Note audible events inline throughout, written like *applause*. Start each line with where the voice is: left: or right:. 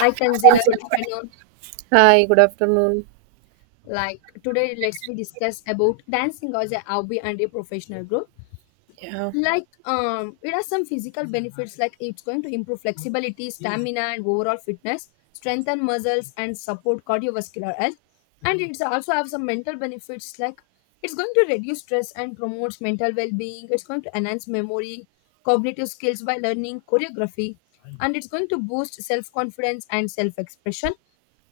left: Hi Tanzila, good afternoon.
right: Hi, good afternoon.
left: Today, let's we discuss about dancing as a hobby and a professional growth.
right: Yeah,
left: It has some physical benefits. Like it's going to improve flexibility, stamina, and overall fitness, strengthen muscles, and support cardiovascular health. And it's also have some mental benefits. Like it's going to reduce stress and promotes mental well-being. It's going to enhance memory, cognitive skills by learning choreography, and it's going to boost self-confidence and self-expression.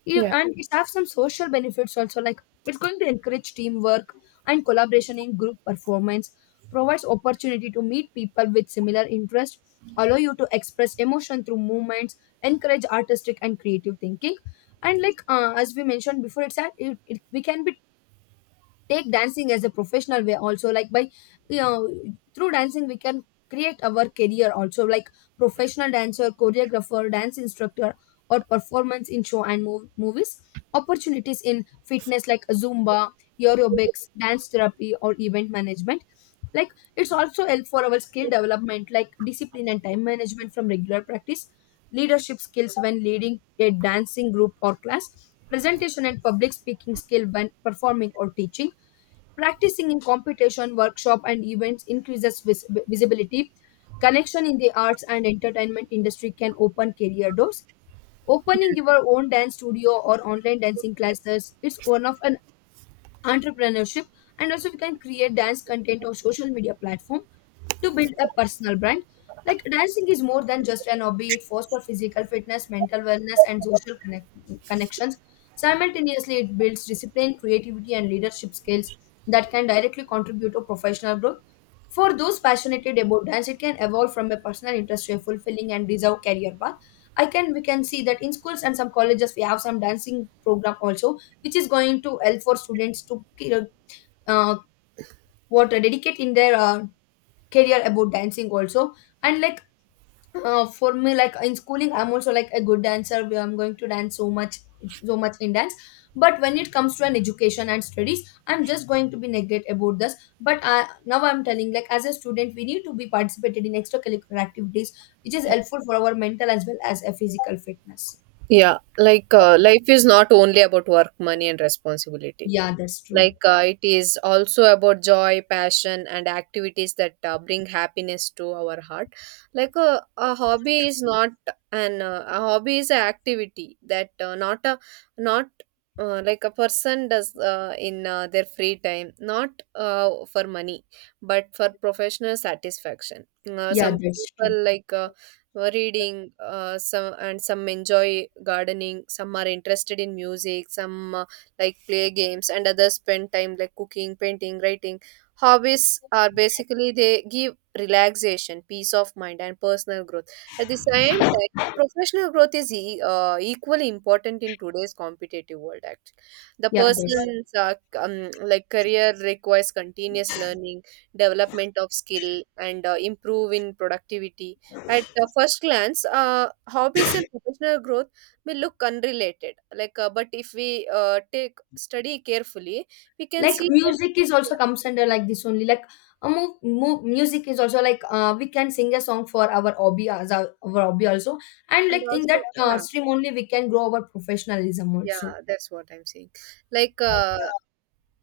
left: You,
right: yeah,
left: and it have some social benefits also, like it's going to encourage teamwork and collaboration in group performance, provides opportunity to meet people with similar interest, allow you to express emotion through movements, encourage artistic and creative thinking. And as we mentioned before, it's that it, we can be take dancing as a professional way also, like by you know through dancing we can create our career also, like professional dancer, choreographer, dance instructor, or performance in show and movies, opportunities in fitness like zumba, aerobics, dance therapy, or event management. like it's also help for our skill development, like discipline and time management from regular practice, leadership skills when leading a dancing group or class, presentation and public speaking skill when performing or teaching. Practicing in competition, workshop, and events increases visibility. Connection in the arts and entertainment industry can open career doors. Opening your own dance studio or online dancing classes is one of an entrepreneurship, and also we can create dance content or social media platform to build a personal brand. Like dancing is more than just an hobby. It fosters physical fitness, mental wellness, and social connections. Simultaneously, it builds discipline, creativity, and leadership skills that can directly contribute to professional growth. For those passionate about dance, it can evolve from a personal interest to a fulfilling and deserved career path. I can We can see that in schools and some colleges we have some dancing program also, which is going to help for students to uh, what dedicate in their career about dancing also. And for me, like in schooling, I'm also like a good dancer where I'm going to dance so much in dance. But when it comes to an education and studies, I'm just going to be negate about this. But now I'm telling, like as a student we need to be participated in extracurricular activities, which is
right: yeah.
left: helpful for our mental as well as a physical fitness.
right: Life is not only about work, money, and responsibility.
left: Yeah, that's true.
right: It is also about joy, passion, and activities that bring happiness to our heart. A hobby is not an a hobby. Is an activity that not a not like a person does in their free time, not for money, but for professional satisfaction.
left: Yeah,
right: Some
left: that's true.
right: people were reading, some and some enjoy gardening, some are interested in music, some like play games, and others spend time like cooking, painting, writing. Hobbies are basically they give relaxation, peace of mind, and personal growth. At the same time, professional growth is equally important in today's competitive world. Actually, the
left: Yeah, that's,
right: person's like career requires continuous learning, development of skill, and improve in productivity. At first glance, hobbies and professional growth may look unrelated, but if we take study carefully, we can
left: like,
right: see that.
left: music is also
right: yeah,
left: comes under like this only, like music is also like, we can sing a song for our hobby as our hobby also. And
right: and
left: like in
right: also
left: that
right: yeah
left: stream only we can grow our professionalism
right: yeah
left: also.
right: That's what I'm saying. like uh,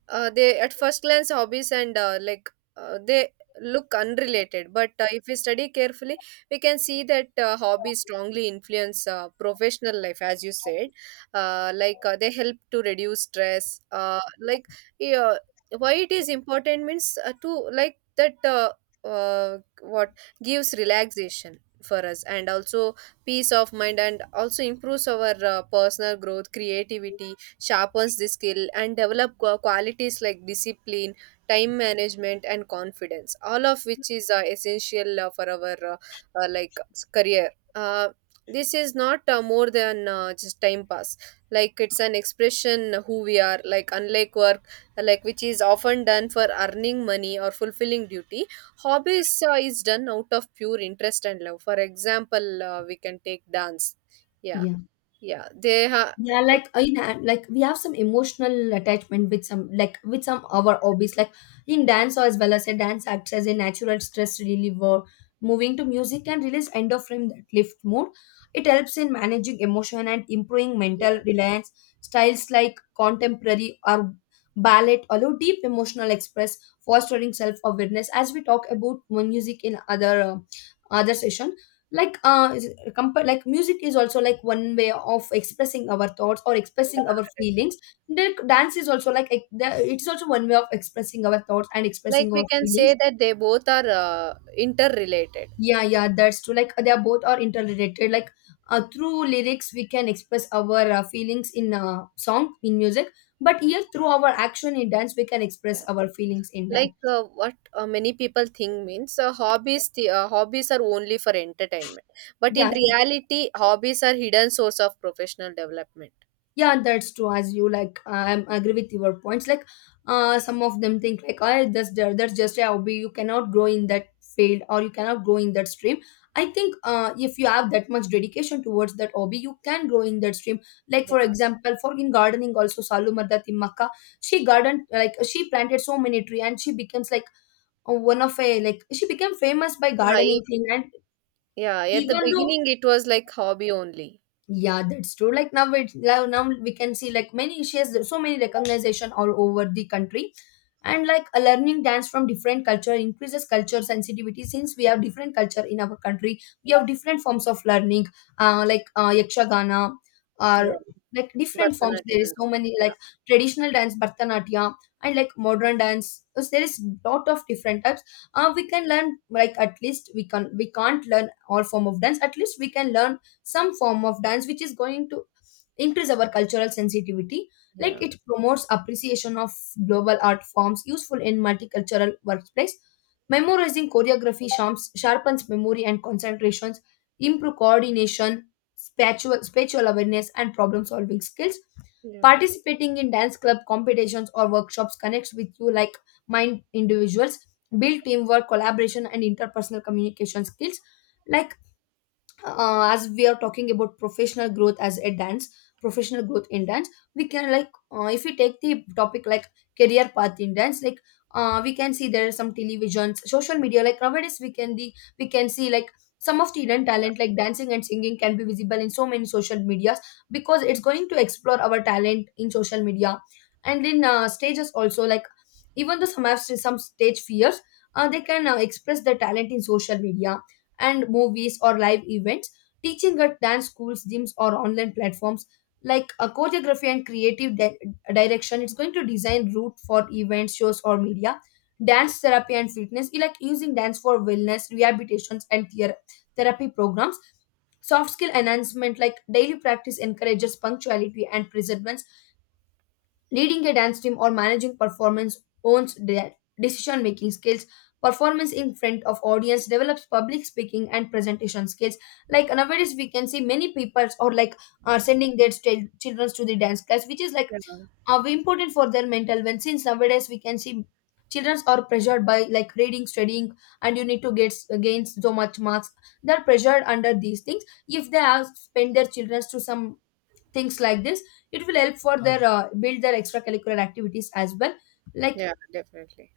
right: they, at first glance, hobbies and like they look unrelated, but if we study carefully, we can see that hobbies strongly influence professional life, as you said. They help to reduce stress, yeah, why it is important means to like that what gives relaxation for us, and also peace of mind, and also improves our personal growth, creativity, sharpens the skill, and develop qualities like discipline, time management, and confidence, all of which is essential for our career. This is not more than just time pass. Like, it's an expression who we are, like unlike work, like which is often done for earning money or fulfilling duty. Hobbies is done out of pure interest and love. For example, we can take dance. yeah
left: Yeah.
right: yeah they have
left: Yeah, like in like we have some emotional attachment with some, like with some our hobbies. Like in dance, as well as a dance acts as a natural stress reliever. Moving to music can release endorphin that lift mood. It helps in managing emotion and improving mental reliance. Styles like contemporary or ballet allow deep emotional express, fostering self awareness. As we talk about one music in other session, like uh, like music is also like one way of expressing our thoughts or
right: Yeah,
left: expressing our
right: definitely.
left: feelings. The dance is also like it's also one way of expressing our thoughts and
right: Like,
left: expressing our
right: we can
left: feelings.
right: say that they both are interrelated.
left: Yeah, yeah, that's true. Like they are both are interrelated, like through lyrics we can express our feelings in song in music, but here through our action in dance we can express
right: Yeah.
left: our feelings in dance.
right: Like what Many people think means, hobbies, hobbies are only for entertainment, but in
left: Yeah,
right: reality, hobbies are hidden source of professional development.
left: yeah, that's true. As you, like, I am agree with your points. Like some of them think, like, oh, that's there, that's just a hobby, you cannot grow in that field or you cannot grow in that stream. I think if you have that much dedication towards that hobby, you can grow in that stream. Like
right: Yeah.
left: for example, for in gardening also, Salumarda mardat in she garden, like she planted so many tree and she becomes like one of a, like she became famous by
right: Yeah.
left: gardening thing. And
right: Yeah. At the
left: even though,
right: beginning, it was like hobby only.
left: yeah, that's true. Like now, it now now we can see, like, many, she has so many recognition all over the country. And like a learning dance from different culture increases culture sensitivity. Since we have different culture in our country, we have different forms of learning, yakshagana
right: Yeah.
left: or like different forms. There
right: Bharatanatyam
left: is
right: and
left: so
right: all.
left: many
right: Yeah.
left: like traditional dance, bharatanatyam, and like modern dance. So there is lot of different types. We can learn, like at least we can, we can't learn all form of dance, at least we can learn some form of dance, which is going to increase our cultural sensitivity. Like
right: Yeah.
left: it promotes appreciation of global art forms, useful in multicultural workplace. Memorizing choreography sharpens memory and concentrations, improve coordination, spatial awareness, and problem solving skills.
right: Yeah.
left: Participating in dance club competitions or workshops connects with you, like mind individuals, build teamwork, collaboration, and interpersonal communication skills. Like as we are talking about professional growth as a dance, professional growth in dance, we can like if we take the topic like career path in dance, like we can see there are some televisions, social media. Like nowadays we can see, like, some of the hidden talent like dancing and singing can be visible in so many social medias, because it's going to explore our talent in social media and in stages also. Like even though some have some stage fears, they can express their talent in social media and movies or live events, teaching at dance schools, gyms, or online platforms. Like a choreography and creative direction, it's going to design route for events, shows, or media. Dance therapy and fitness, you like using dance for wellness, rehabilitations, and therapy programs. Soft skill enhancement, like daily practice encourages punctuality and perseverance. Leading a dance team or managing performance owns their decision making skills. Performance in front of audience develops public speaking and presentation skills. Like nowadays, we can see many people or like are sending their children to the dance class, which is like
right: Yeah.
left: important for their mental well. Since nowadays we can see children are pressured by like reading, studying, and you need to get gain so much marks. They're pressured under these things. If they have spend their children to some things like this, it will help for their build their extracurricular activities as well. like
right: Yeah. Definitely.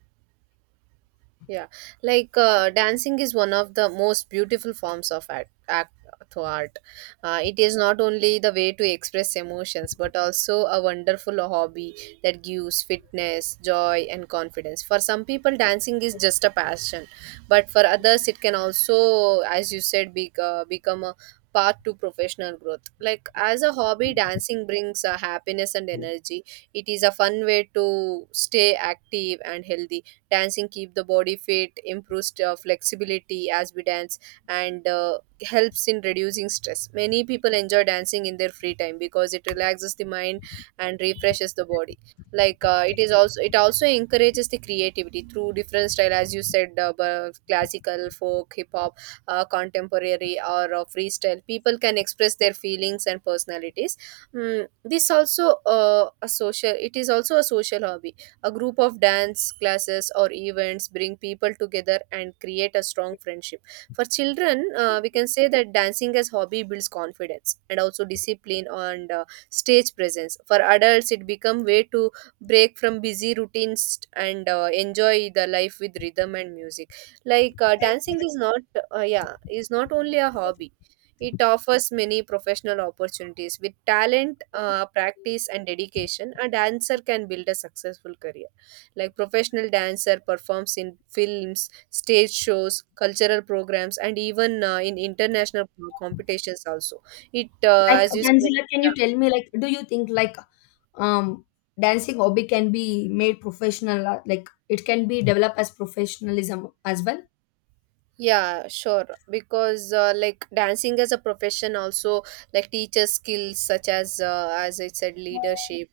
right: Yeah, dancing is one of the most beautiful forms of art, act to art. It is not only the way to express emotions, but also a wonderful hobby that gives fitness, joy, and confidence. For some people, dancing is just a passion, but for others, it can also, as you said, become a path to professional growth. Like, as a hobby, dancing brings happiness and energy. It is a fun way to stay active and healthy. Dancing keep the body fit, improves flexibility as we dance, and helps in reducing stress. Many people enjoy dancing in their free time because it relaxes the mind and refreshes the body. Like uh, it is also it also encourages the creativity through different style, as you said, classical, folk, hip hop, contemporary, or freestyle. People can express their feelings and personalities. Mm, this also a social it is also a social hobby. A group of dance classes or events bring people together and create a strong friendship. For children, we can say that dancing as hobby builds confidence and also discipline and stage presence. For adults, it become way to break from busy routines and enjoy the life with rhythm and music. Dancing is not, yeah, is not only a hobby. It offers many professional opportunities. With talent, practice, and dedication, a dancer can build a successful career. Like, professional dancer performs in films, stage shows, cultural programs, and even in international competitions also.
left: like
right: As you said,
left: Tanzila, can you tell me, like, do you think like um dancing hobby can be made professional, like it can be developed as professionalism as well?
right: yeah, sure. Because like dancing as a profession also like teaches skills such as, as I said, leadership,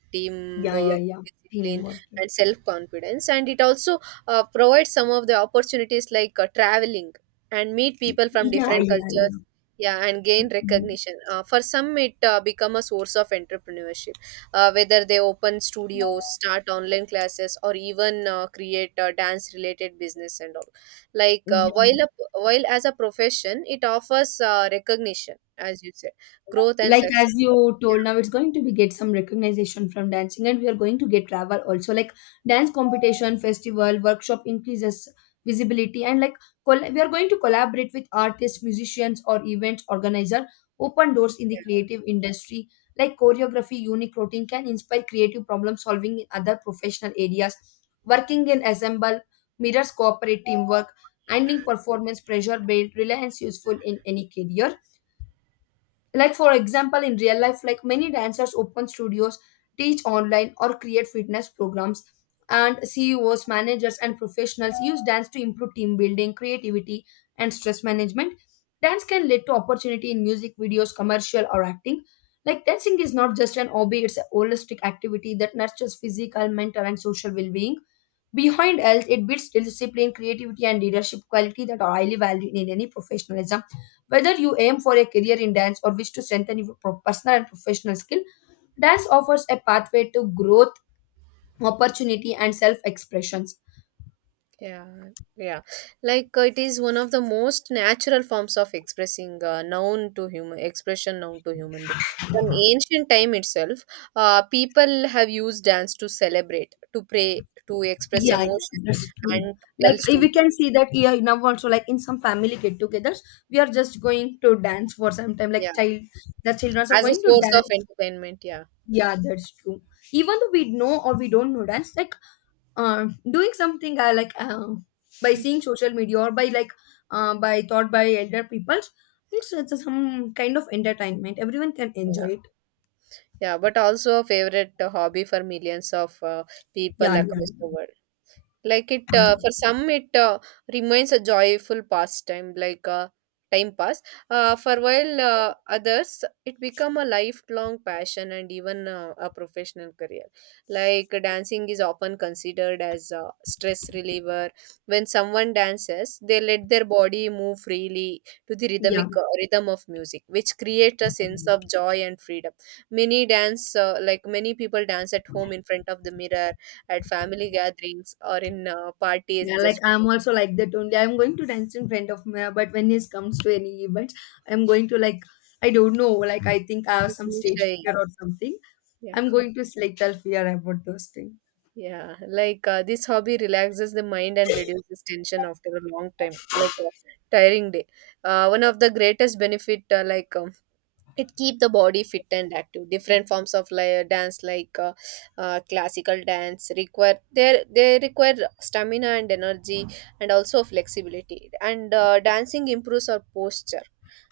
left: Yeah, yeah,
right: teamwork,
left: yeah.
right: discipline,
left: Teamwork.
right: and self confidence, and it also provides some of the opportunities like traveling and meet people from
left: Yeah,
right: different
left: yeah, yeah.
right: cultures. Yeah, and gain recognition. For some, it become a source of entrepreneurship. Whether they open studios, start online classes, or even create dance related business and all. like
left: Yeah,
right: uh, while a,
left: yeah.
right: while as a profession, it offers recognition, as you said, growth and
left: Like
right: success.
left: as you told,
right: yeah
left: now it's going to be get some recognition from dancing and we are going to get travel also. Like dance competition, festival, workshop increases visibility. And like we are going to collaborate with artists, musicians, or event organizer, open doors in the creative industry. Like choreography, unique routine can inspire creative problem solving in other professional areas. Working in assemble mirrors cooperative teamwork. Handling performance pressure build reliance useful in any career. Like for example, in real life, like many dancers open studios, teach online, or create fitness programs. And CEOs, managers, and professionals use dance to improve team building, creativity, and stress management. Dance can lead to opportunity in music videos, commercial, or acting. Like dancing is not just an hobby. It's a holistic activity that nurtures physical, mental, and social well-being. Behind health, it builds discipline, creativity, and leadership quality that are highly valued in any professionalism. Whether you aim for a career in dance or wish to strengthen your personal and professional skill, dance offers a pathway to growth, opportunity, and self expressions.
right: yeah yeah yeah. It is one of the most natural forms of expressing known to human, expression known to human being from ancient time itself. People have used dance to celebrate, to pray, to express
left: Yeah, yeah,
right: emotion,
left: that's true.
right: and to
left: Like
right: tell
left: eh, we
right: stories.
left: can see that, yeah, now also like in some family get-togethers, we are just going to dance for some time.
right: Yeah,
left: Like child, the children are
right: as a
left: going to
right: source of
left: dance.
right: entertainment. Yeah
left: Yeah, that's true. Even though we know or we don't know dance, like doing something by seeing social media or by like by thought by elder people, it's some kind of entertainment, everyone can enjoy
right: yeah.
left: it.
right: Yeah, but also a favorite hobby for millions of people
left: Yeah, yeah,
right: across the world. Like,
left: yeah,
right: for some, it remains a joyful pastime, like a time pass. For while others, it become a lifelong passion and even a professional career. Like, dancing is often considered as a stress reliever. When someone dances, they let their body move freely to the rhythm of music, which creates a sense of
left: yeah.
right: joy and freedom. Many people dance at home in front of the mirror, at family gatherings, or in parties.
left: Yeah, like
right: Just
left: I'm also like that only, I'm going to dance in front of me. But when it comes to any event, I'm going to like, I don't know, like I think I have
right: you
left: some
right: feel
left: stage
right: shy.
left: fear or something.
right: Yeah,
left: I'm going to little fear about those things.
right: yeah. This hobby relaxes the mind and reduces tension after a long time, like a tiring day. One of the greatest benefit, it keep the body fit and active. Different forms of, dance, classical dance require, they require stamina and energy and also flexibility. And Dancing improves our posture,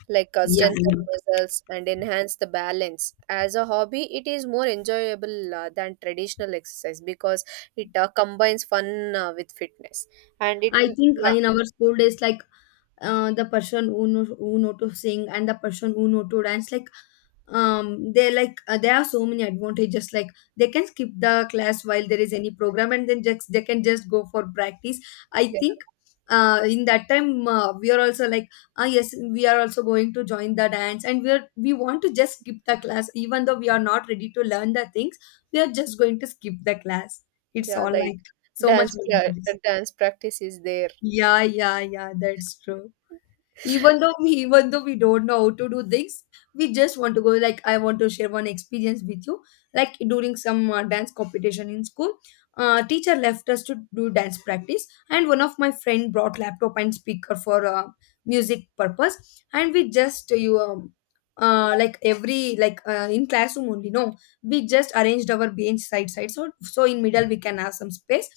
left: Yeah,
right: strengthen
left: yeah.
right: muscles, and enhance the balance. As a hobby, it is more enjoyable than traditional exercise, because it combines fun with fitness. And it
left: I think
right: yeah
left: in our school days, like the person who know to sing and the person who know to dance, like they're like there are so many advantages, like they can skip the class while there is any program and then just they can just go for practice. I
right: yeah,
left: think in that time we are also like, ah, yes, we are also going to join the dance and we want to just skip the class even though we are not ready to learn the things. We are just going to skip the class. It's
right: yeah
left: all
right: like
left: like so much
right: dance yeah,
left: memories.
right: Dance practice is there.
left: Yeah, yeah, yeah, that's true. Even though we *laughs* even though we don't know how to do things, we just want to go. Like, I want to share one experience with you. Like, during some dance competition in school, teacher left us to do dance practice and one of my friend brought laptop and speaker for music purpose. And we just you like every like in classroom only, no, we just arranged our bench side side, so in middle we can have some space.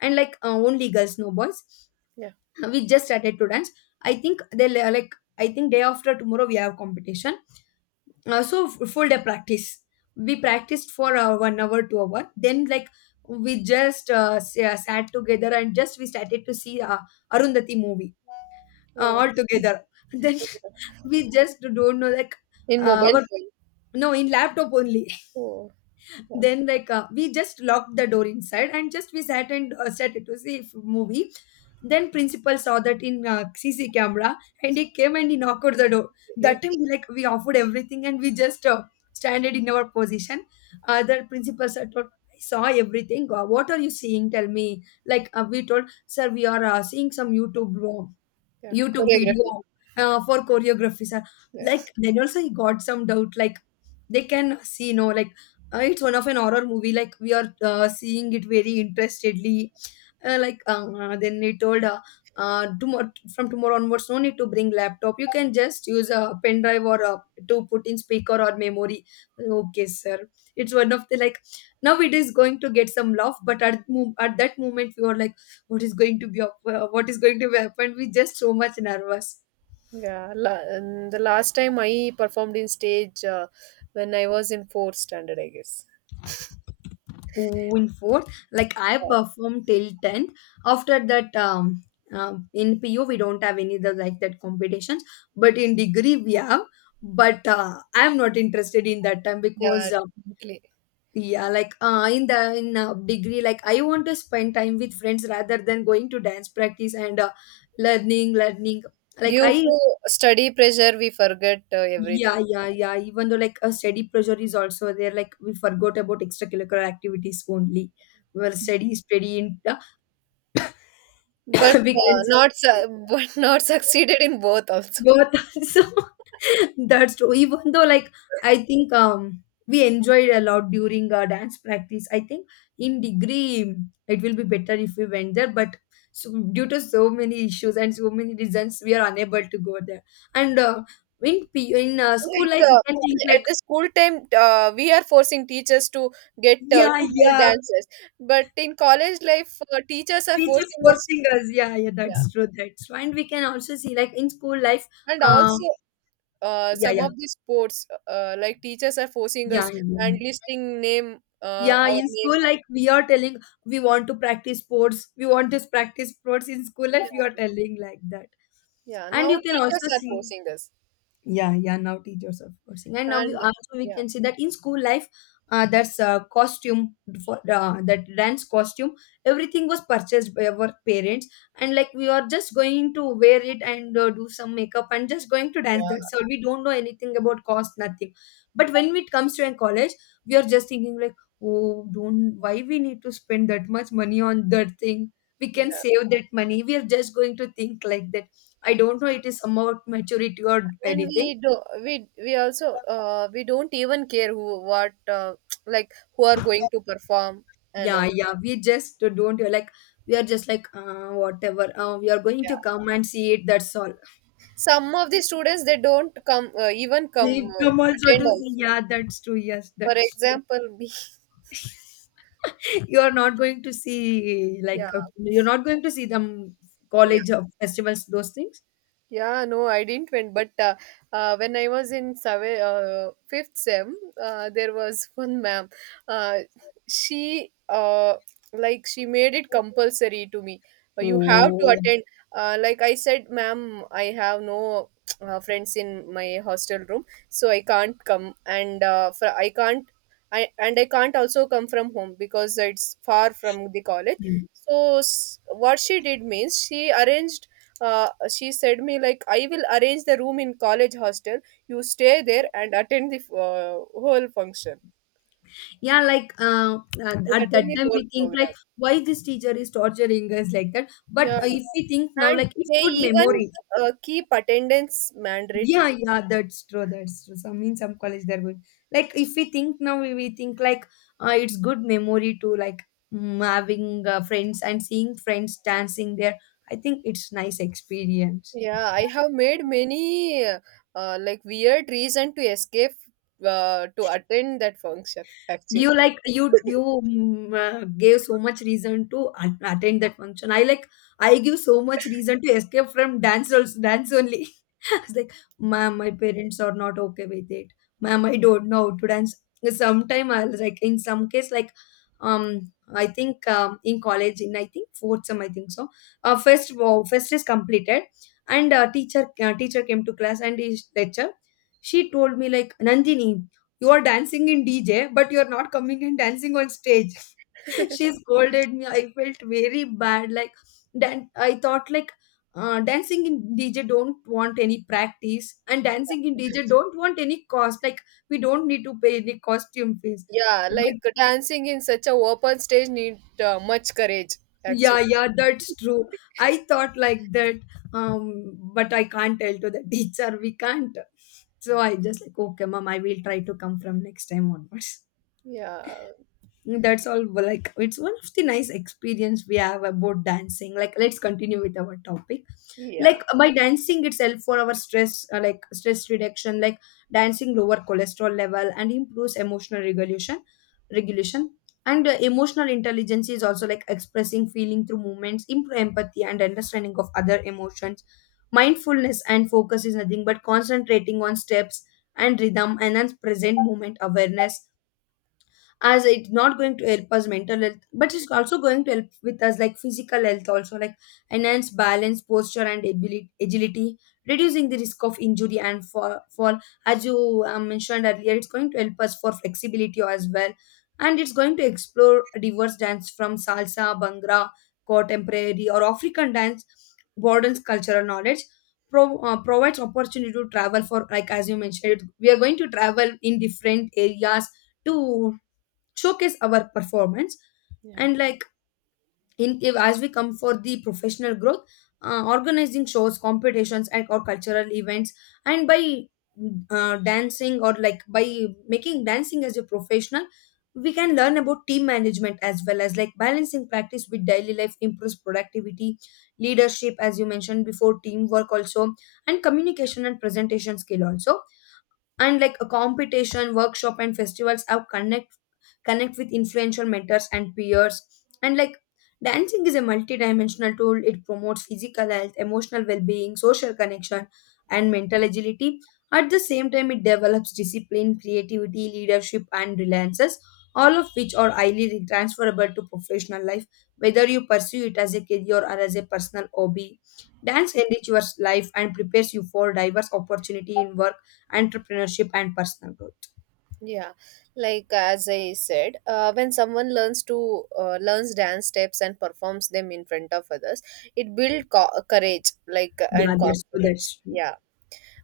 left: And like, only girls, no boys.
right: Yeah.
left: We just started to dance. I think they le- like I think day after tomorrow we have competition. So full day practice. We practiced for 1 hour 2 hour, then like we just sat together and just we started to see Arundhati movie
right: Oh.
left: all together. Then *laughs* we just don't know, like,
right: In mobile
left: our,
right: phone.
left: no, in laptop only.
right: Oh, yeah.
left: Then like, we just locked the door inside and just we sat and sat to see if movie. Then principal saw that in CC camera and he came and he knocked at the door.
right: It,
left: That time we, like, we offered everything and we just standed in our position. The principal said, "Look, I saw everything. What are you seeing, tell me," like we told sir we are seeing some
right: yeah.
left: YouTube
right: Choreography.
left: video for choreographies.
right: Yeah.
left: Like, then also he got some doubt. Like, they can see, no, like, it's one of an horror movie. Like, we are seeing it very interestedly. Then he told, tomorrow, from tomorrow onwards, no need to bring laptop. You can just use a pen drive or a, to put in speaker or memory. Okay, sir. It's one of the, like, now it is going to get some love, but at at that moment we were like, what is going to be, what is going to happen, we just so much nervous.
right: Yeah. And the last time I performed in stage when I was in fourth standard, I guess.
left: In fourth, like, I
right: Yeah,
left: performed till 10th. After that, um in PU we don't have any other like that competitions, but in degree we have. But I'm not interested in that time
right: yeah,
left: because,
right: definitely.
left: yeah, like, in the in degree like I want to spend time with friends rather than going to dance practice. And learning. Like
right: Due
left: I
right: to study pressure, we forget everything.
left: Yeah, yeah, yeah. Even though, like, a study pressure is also there, like we forgot about extracurricular activities only. Well, study is pretty in the
right: But
left: *coughs* weekends.
right: not su- *laughs* but not succeeded in both also.
left: But *laughs* so *coughs* that's true. Even though, like, I think we enjoyed a lot during dance practice. I think in degree it will be better if we went there, but, so due to so many issues and so many reasons, we are unable to go there. And in school life,
right: like
left: we
right: uh,
left: can think
right: at
left: like,
right: the school time, we are forcing teachers to get
left: yeah,
right: two more
left: yeah,
right: dances, but in college life, teachers are
left: teacher
right: forcing us.
left: forcing us. Yeah, yeah,
right: Yeah.
left: that's true, that's true. And we can also see like in school life,
right: And
left: uh
right: also
left: yeah,
right: some
left: yeah,
right: of the sports, teachers are forcing
left: yeah,
right: us
left: yeah.
right: and listing name,
left: Yeah,
right: our
left: in
right: name.
left: school, like, we are telling we want to practice sports, we want to practice sports in school life. We are
right: Yeah.
left: telling like that.
right: Yeah,
left: And
right: now
left: you can
right: teachers
left: also
right: are
left: see,
right: forcing us.
left: yeah, yeah, now teachers are forcing, and now we
right: and
left: also we
right: yeah
left: can see that in school life. That's costume for that dance costume, everything was purchased by our parents. And like we are just going to wear it and do some makeup and just going to dance,
right: yeah
left: that's all. We don't know anything about cost, nothing. But when it comes to a college, we are just thinking like, oh, don't, why we need to spend that much money on that thing, we can
right: yeah
left: save that money, we are just going to think like that. I don't know, it is about maturity or
right: and
left: anything.
right: we do, we also we don't even care who, what, *tsk* like who are going to perform and
left: Yeah,
right: all.
left: yeah. We just don't, like, we are just like, whatever. We are going to come and see it. That's all.
right: Some of the students, they don't come, even come,
left: They come also
right: attend
left: to see.
right: also.
left: Yeah, that's true. Yes,
right: For
left: that's true. *laughs*
right: example, me. *laughs*
left: You are not going to see
right: Yeah.
left: like, you're not going to see them
right: Yeah.
left: college of festivals, those things.
right: Yeah, no, I didn't went. But when I was in fifth sem, there was *laughs* one ma'am. Uh, she like she made it compulsory to me. You have to
left: Oh.
right: attend. Like, I said, ma'am, I have no friends in my hostel room, so I can't come, and I can't. And I can't also come from home because it's far from the college.
left: Mm.
right: So what she did means she arranged, she said me like, I will arrange the room in college hostel, you stay there and attend the whole function,
left: Yeah, like,
right: like
left: at that
right: attend the
left: time
right: whole
left: we think
right: program.
left: like, why this teacher is torturing us like that. But
right: Yeah.
left: if we think now,
right: And
left: like, it's
right: they
left: good
right: even
left: memory.
right: keep attendance
left: Yeah,
right: mandatory.
left: yeah, that's true, that's true. Some, in some college they're good. Like, if we think now, we think like, it's good memory to, like, having friends and seeing friends dancing there. I think it's nice experience.
right: Yeah, I have made many like weird reason to escape, to attend that function
left: You,
right: actually.
left: like you
right: *laughs*
left: you mm, uh, gave so much reason to attend that function. I, like, I give so much reason to escape from dance also, dance only. Was like, ma'am, my parents are not okay with it. Ma'am, I don't know how to dance. Sometime I was like in some case like, um I think in college in, I think fourth sem, I think so. First, wow, first is completed. And teacher came to class and his lecture, she told me like, Nandini, you are dancing in DJ but you are not coming and dancing on stage. *laughs* She scolded me, I felt very bad, like, then I thought like, dancing in DJ don't want any practice and dancing in DJ don't want any cost, like, we don't need to pay any costume fees.
right: Yeah,
left: But
right: like dancing in such a open stage need much courage
left: yeah,
right: actually.
left: yeah, that's true. I thought like that. um but I can't tell to the *laughs* teacher, we can't. So I just like, okay, mom, I will try to come from next time onwards.
right: yeah
left: That's all. Well, like, it's one of the nice experience we have about dancing. Like, let's continue with our topic.
right: yeah
left: Like, by dancing itself, for our stress, like stress reduction, like dancing lower cholesterol level and improves emotional regulation. And emotional intelligence is also like expressing feeling through movements, improve empathy and understanding of other emotions. Mindfulness and focus is nothing but concentrating on steps and rhythm, enhance present moment awareness. As it's not going to help us mental health, but it's also going to help with us like physical health also, like enhance balance posture and agility, reducing the risk of injury and fall. As you mentioned earlier, it's going to help us for flexibility as well. And it's going to explore diverse dance from salsa, bhangra, contemporary or African dance, broadens cultural knowledge. Provides opportunity to travel for, like, as you mentioned, we are going to travel in different areas to showcase our performance.
right: yeah
left: And like, in if, as we come for the professional growth, organizing shows, competitions, and or cultural events. And by dancing, or like by making dancing as a professional, we can learn about team management, as well as like balancing practice with daily life improves productivity, leadership, as you mentioned before, teamwork also, and communication and presentation skill also. And like, a competition, workshop, and festivals have connect with influential mentors and peers. And like, dancing is a multidimensional tool. It promotes physical health, emotional well-being, social connection, and mental agility. At the same time, it develops discipline, creativity, leadership, and reliances, all of which are highly transferable to professional life, whether you pursue it as a career or as a personal hobby. Dance enriches your life and prepares you for diverse opportunity in work, entrepreneurship, and personal growth.
right: Yeah, like as I said, when someone learns to learns dance steps and performs them in front of others, it builds courage, like,
left: Yeah,
right: and
left: that's true,
right: confidence.
left: that's true.
right: Yeah.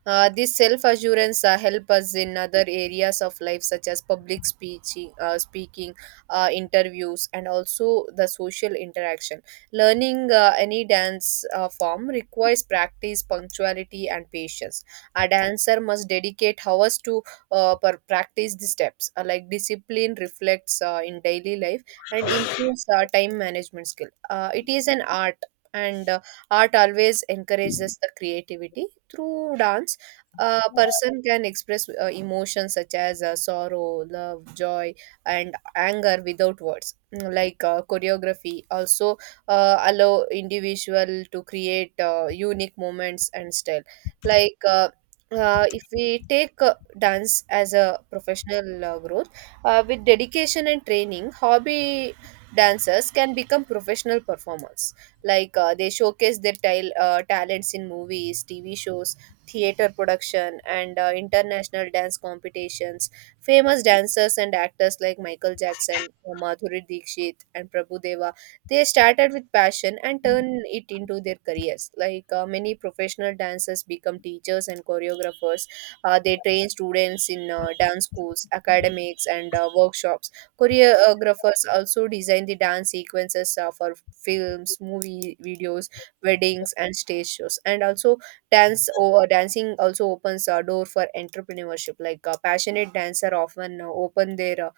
right: This self assurance help us in other areas of life, such as speaking, interviews, and also the social interaction. Learning any dance form requires practice, punctuality, and patience. A dancer must dedicate hours to practice the steps. Like, discipline reflects in daily life and improves time management skill. It is an art, and art always encourages the creativity. Through dance a person can express emotions such as sorrow, love, joy, and anger without words. Mm, like choreography also allow individual to create unique moments and style. Like uh, if we take dance as a professional growth, with dedication and training, hobby dancers can become professional performers. They showcase their tile talents in movies, TV shows, theater production, and international dance competitions. Famous dancers and actors like Michael Jackson, Madhuri Dixit, and Prabhu Deva, they started with passion and turned it into their careers. Like, many professional dancers become teachers and choreographers. They train students in dance schools, academics, and workshops. Choreographers also design the dance sequences for films, movie videos, weddings, and stage shows. And also, dance or dancing also opens a door for entrepreneurship. Passionate dancer often open their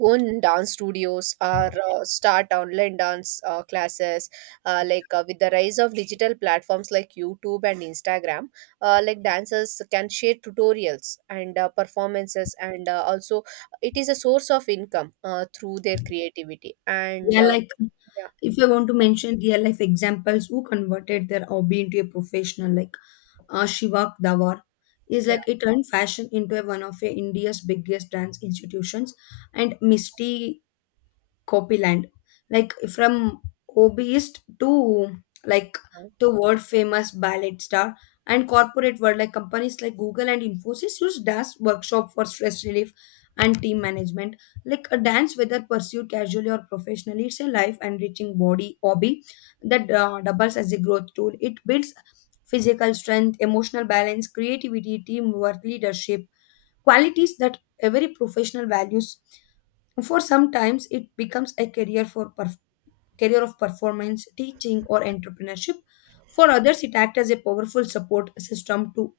right: own dance studios or start online dance classes. With the rise of digital platforms like YouTube and Instagram, like, dancers can share tutorials and performances, and also it is a source of income through their creativity. And
left: Yeah, like,
right: Yeah,
left: if you want to mention real life examples who converted their hobby into a professional, like, Shivak Dawar is, like, it turned fashion into a, one of a India's biggest dance institutions. And Misty Copyland, like, from hobbyist to, like,
right: yeah.
left: to world famous ballet star. And corporate world, like companies like Google and Infosys use dance workshop for stress relief and team management. Like a dance, whether pursued casually or professionally, it's a life enriching body hobby that doubles as a growth tool. It builds physical strength, emotional balance, creativity, teamwork, leadership qualities that every professional values. For sometimes it becomes a career for career of performance, teaching, or entrepreneurship. For others, it acts as a powerful support system to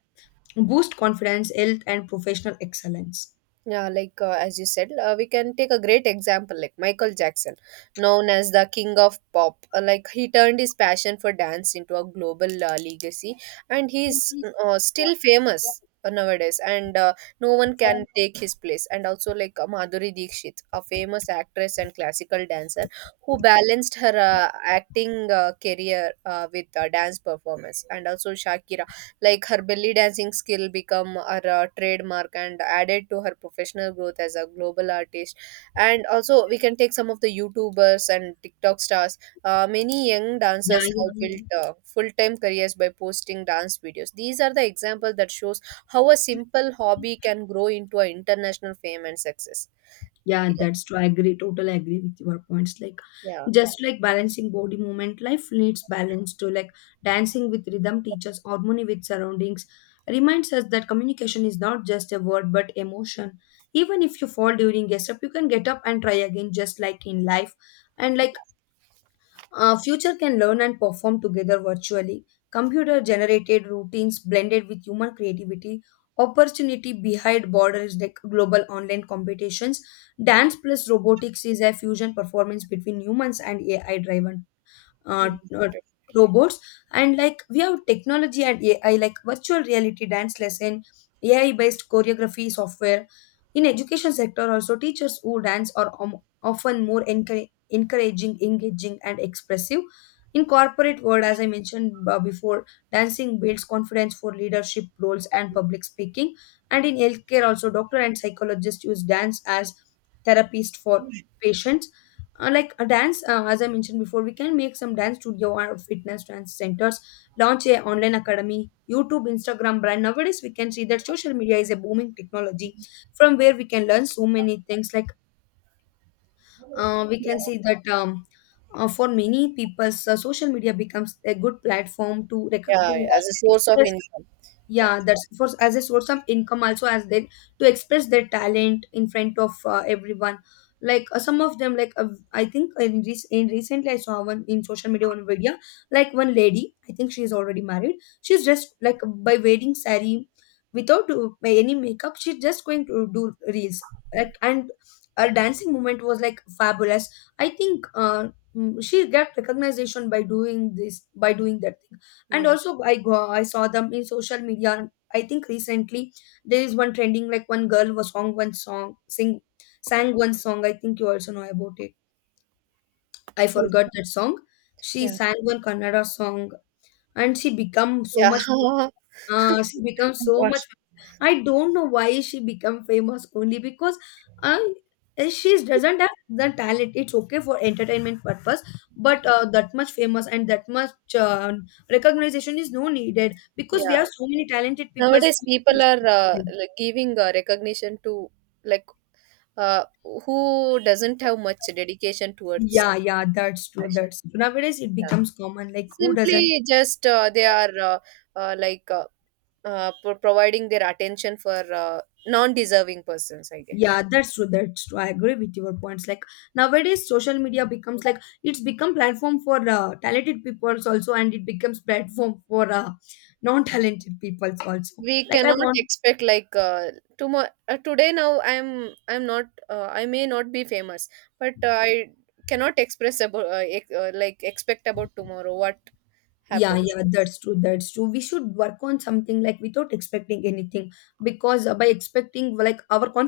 left: boost confidence, health, and professional excellence.
right: Yeah, as you said, we can take a great example like Michael Jackson, known as the king of pop. Like he turned his passion for dance into a global legacy, and he's still famous nowadays. And No one can take his place. And also Madhuri Dixit, a famous actress and classical dancer, who balanced her acting career with dance performance. And also Shakira, like her belly dancing skill become her trademark and added to her professional growth as a global artist. And also we can take some of the YouTubers and TikTok stars. Many young
left: Yeah,
right: dancers
left: yeah,
right: have
left: yeah.
right: built full-time careers by posting dance videos. These are the examples that shows how a simple hobby can grow into an international fame and success.
left: Yeah,
right: Yeah.
left: that's true. I agree. Totally agree with your points. Like,
right: Yeah.
left: just like balancing body movement, life needs balance too. Like, dancing with rhythm teaches harmony with surroundings, reminds us that communication is not just a word but emotion. Even if you fall during a step, you can get up and try again, just like in life. And like, future can learn and perform together virtually. Computer generated routines blended with human creativity. Opportunity behind borders like global online competitions. Dance plus robotics is a fusion performance between humans and AI driven uh, uh, robots. And like, we have technology and AI, like virtual reality dance lesson, AI based choreography software. In education sector also, teachers who dance are often more encouraging, engaging, and expressive. In corporate world, as I mentioned before, dancing builds confidence for leadership roles and public speaking. And in healthcare also, doctor and psychologist use dance as therapist for patients. Like, a dance, as I mentioned before, we can make some dance studio or fitness dance centers, launch a online academy, YouTube, Instagram brand. Nowadays we can see that social media is a booming technology from where we can learn so many things. Like we can
right: Yeah.
left: see that, for many people, social media becomes a good platform to
right: Yeah, as a source of
left: express.
right: income. Yeah.
left: Yeah, that's for, as a source of income also, as they, to express their talent in front of everyone. Like some of them, like I think in, recently I saw one in social media, one video. Like, one lady, I think she's already married, she's just like, by wearing sari, without by any makeup, she's just going to do reels like, and her dancing movement was like fabulous. I think she got recognition by doing this, by doing that. And
right: Yeah.
left: also, I saw them in social media, I think recently, there is one trending, like, one girl was song one song sing sang one song, I think you also know about it. I forgot that song. She
right: Yeah.
left: sang one Kannada song, and she become so
right: Yeah.
left: much,
right: *laughs*
left: she become so
right: What?
left: much, I don't know why she become famous only because, uh, she doesn't have the talent, it's okay for entertainment purpose. But that much famous, and that much recognition is no needed, because
right: Yeah.
left: we have so many talented people.
right: Nowadays people
left: So,
right: are like giving recognition to like uh, who doesn't have much dedication towards
left: yeah, yeah, that's true,
right: passion.
left: that's true. Nowadays it
right: Yeah.
left: becomes common, like who doesn't.
right: Simply just they are uh, like uh, providing their attention for non-deserving persons, I guess.
left: Yeah, that's true, that's true. I agree with your points. Like, nowadays, social media becomes, like, it's become platform for talented peoples also, and it becomes platform for non-talented peoples also.
right: We
left: Like, I
right: cannot
left: want.
right: expect like, tomorrow today now I'm not, I may not be famous, but I cannot express about like expect about tomorrow what
left: Yeah,
right: happens.
left: yeah, that's true, that's true. We should work on something like without expecting anything, because by expecting like our confidence.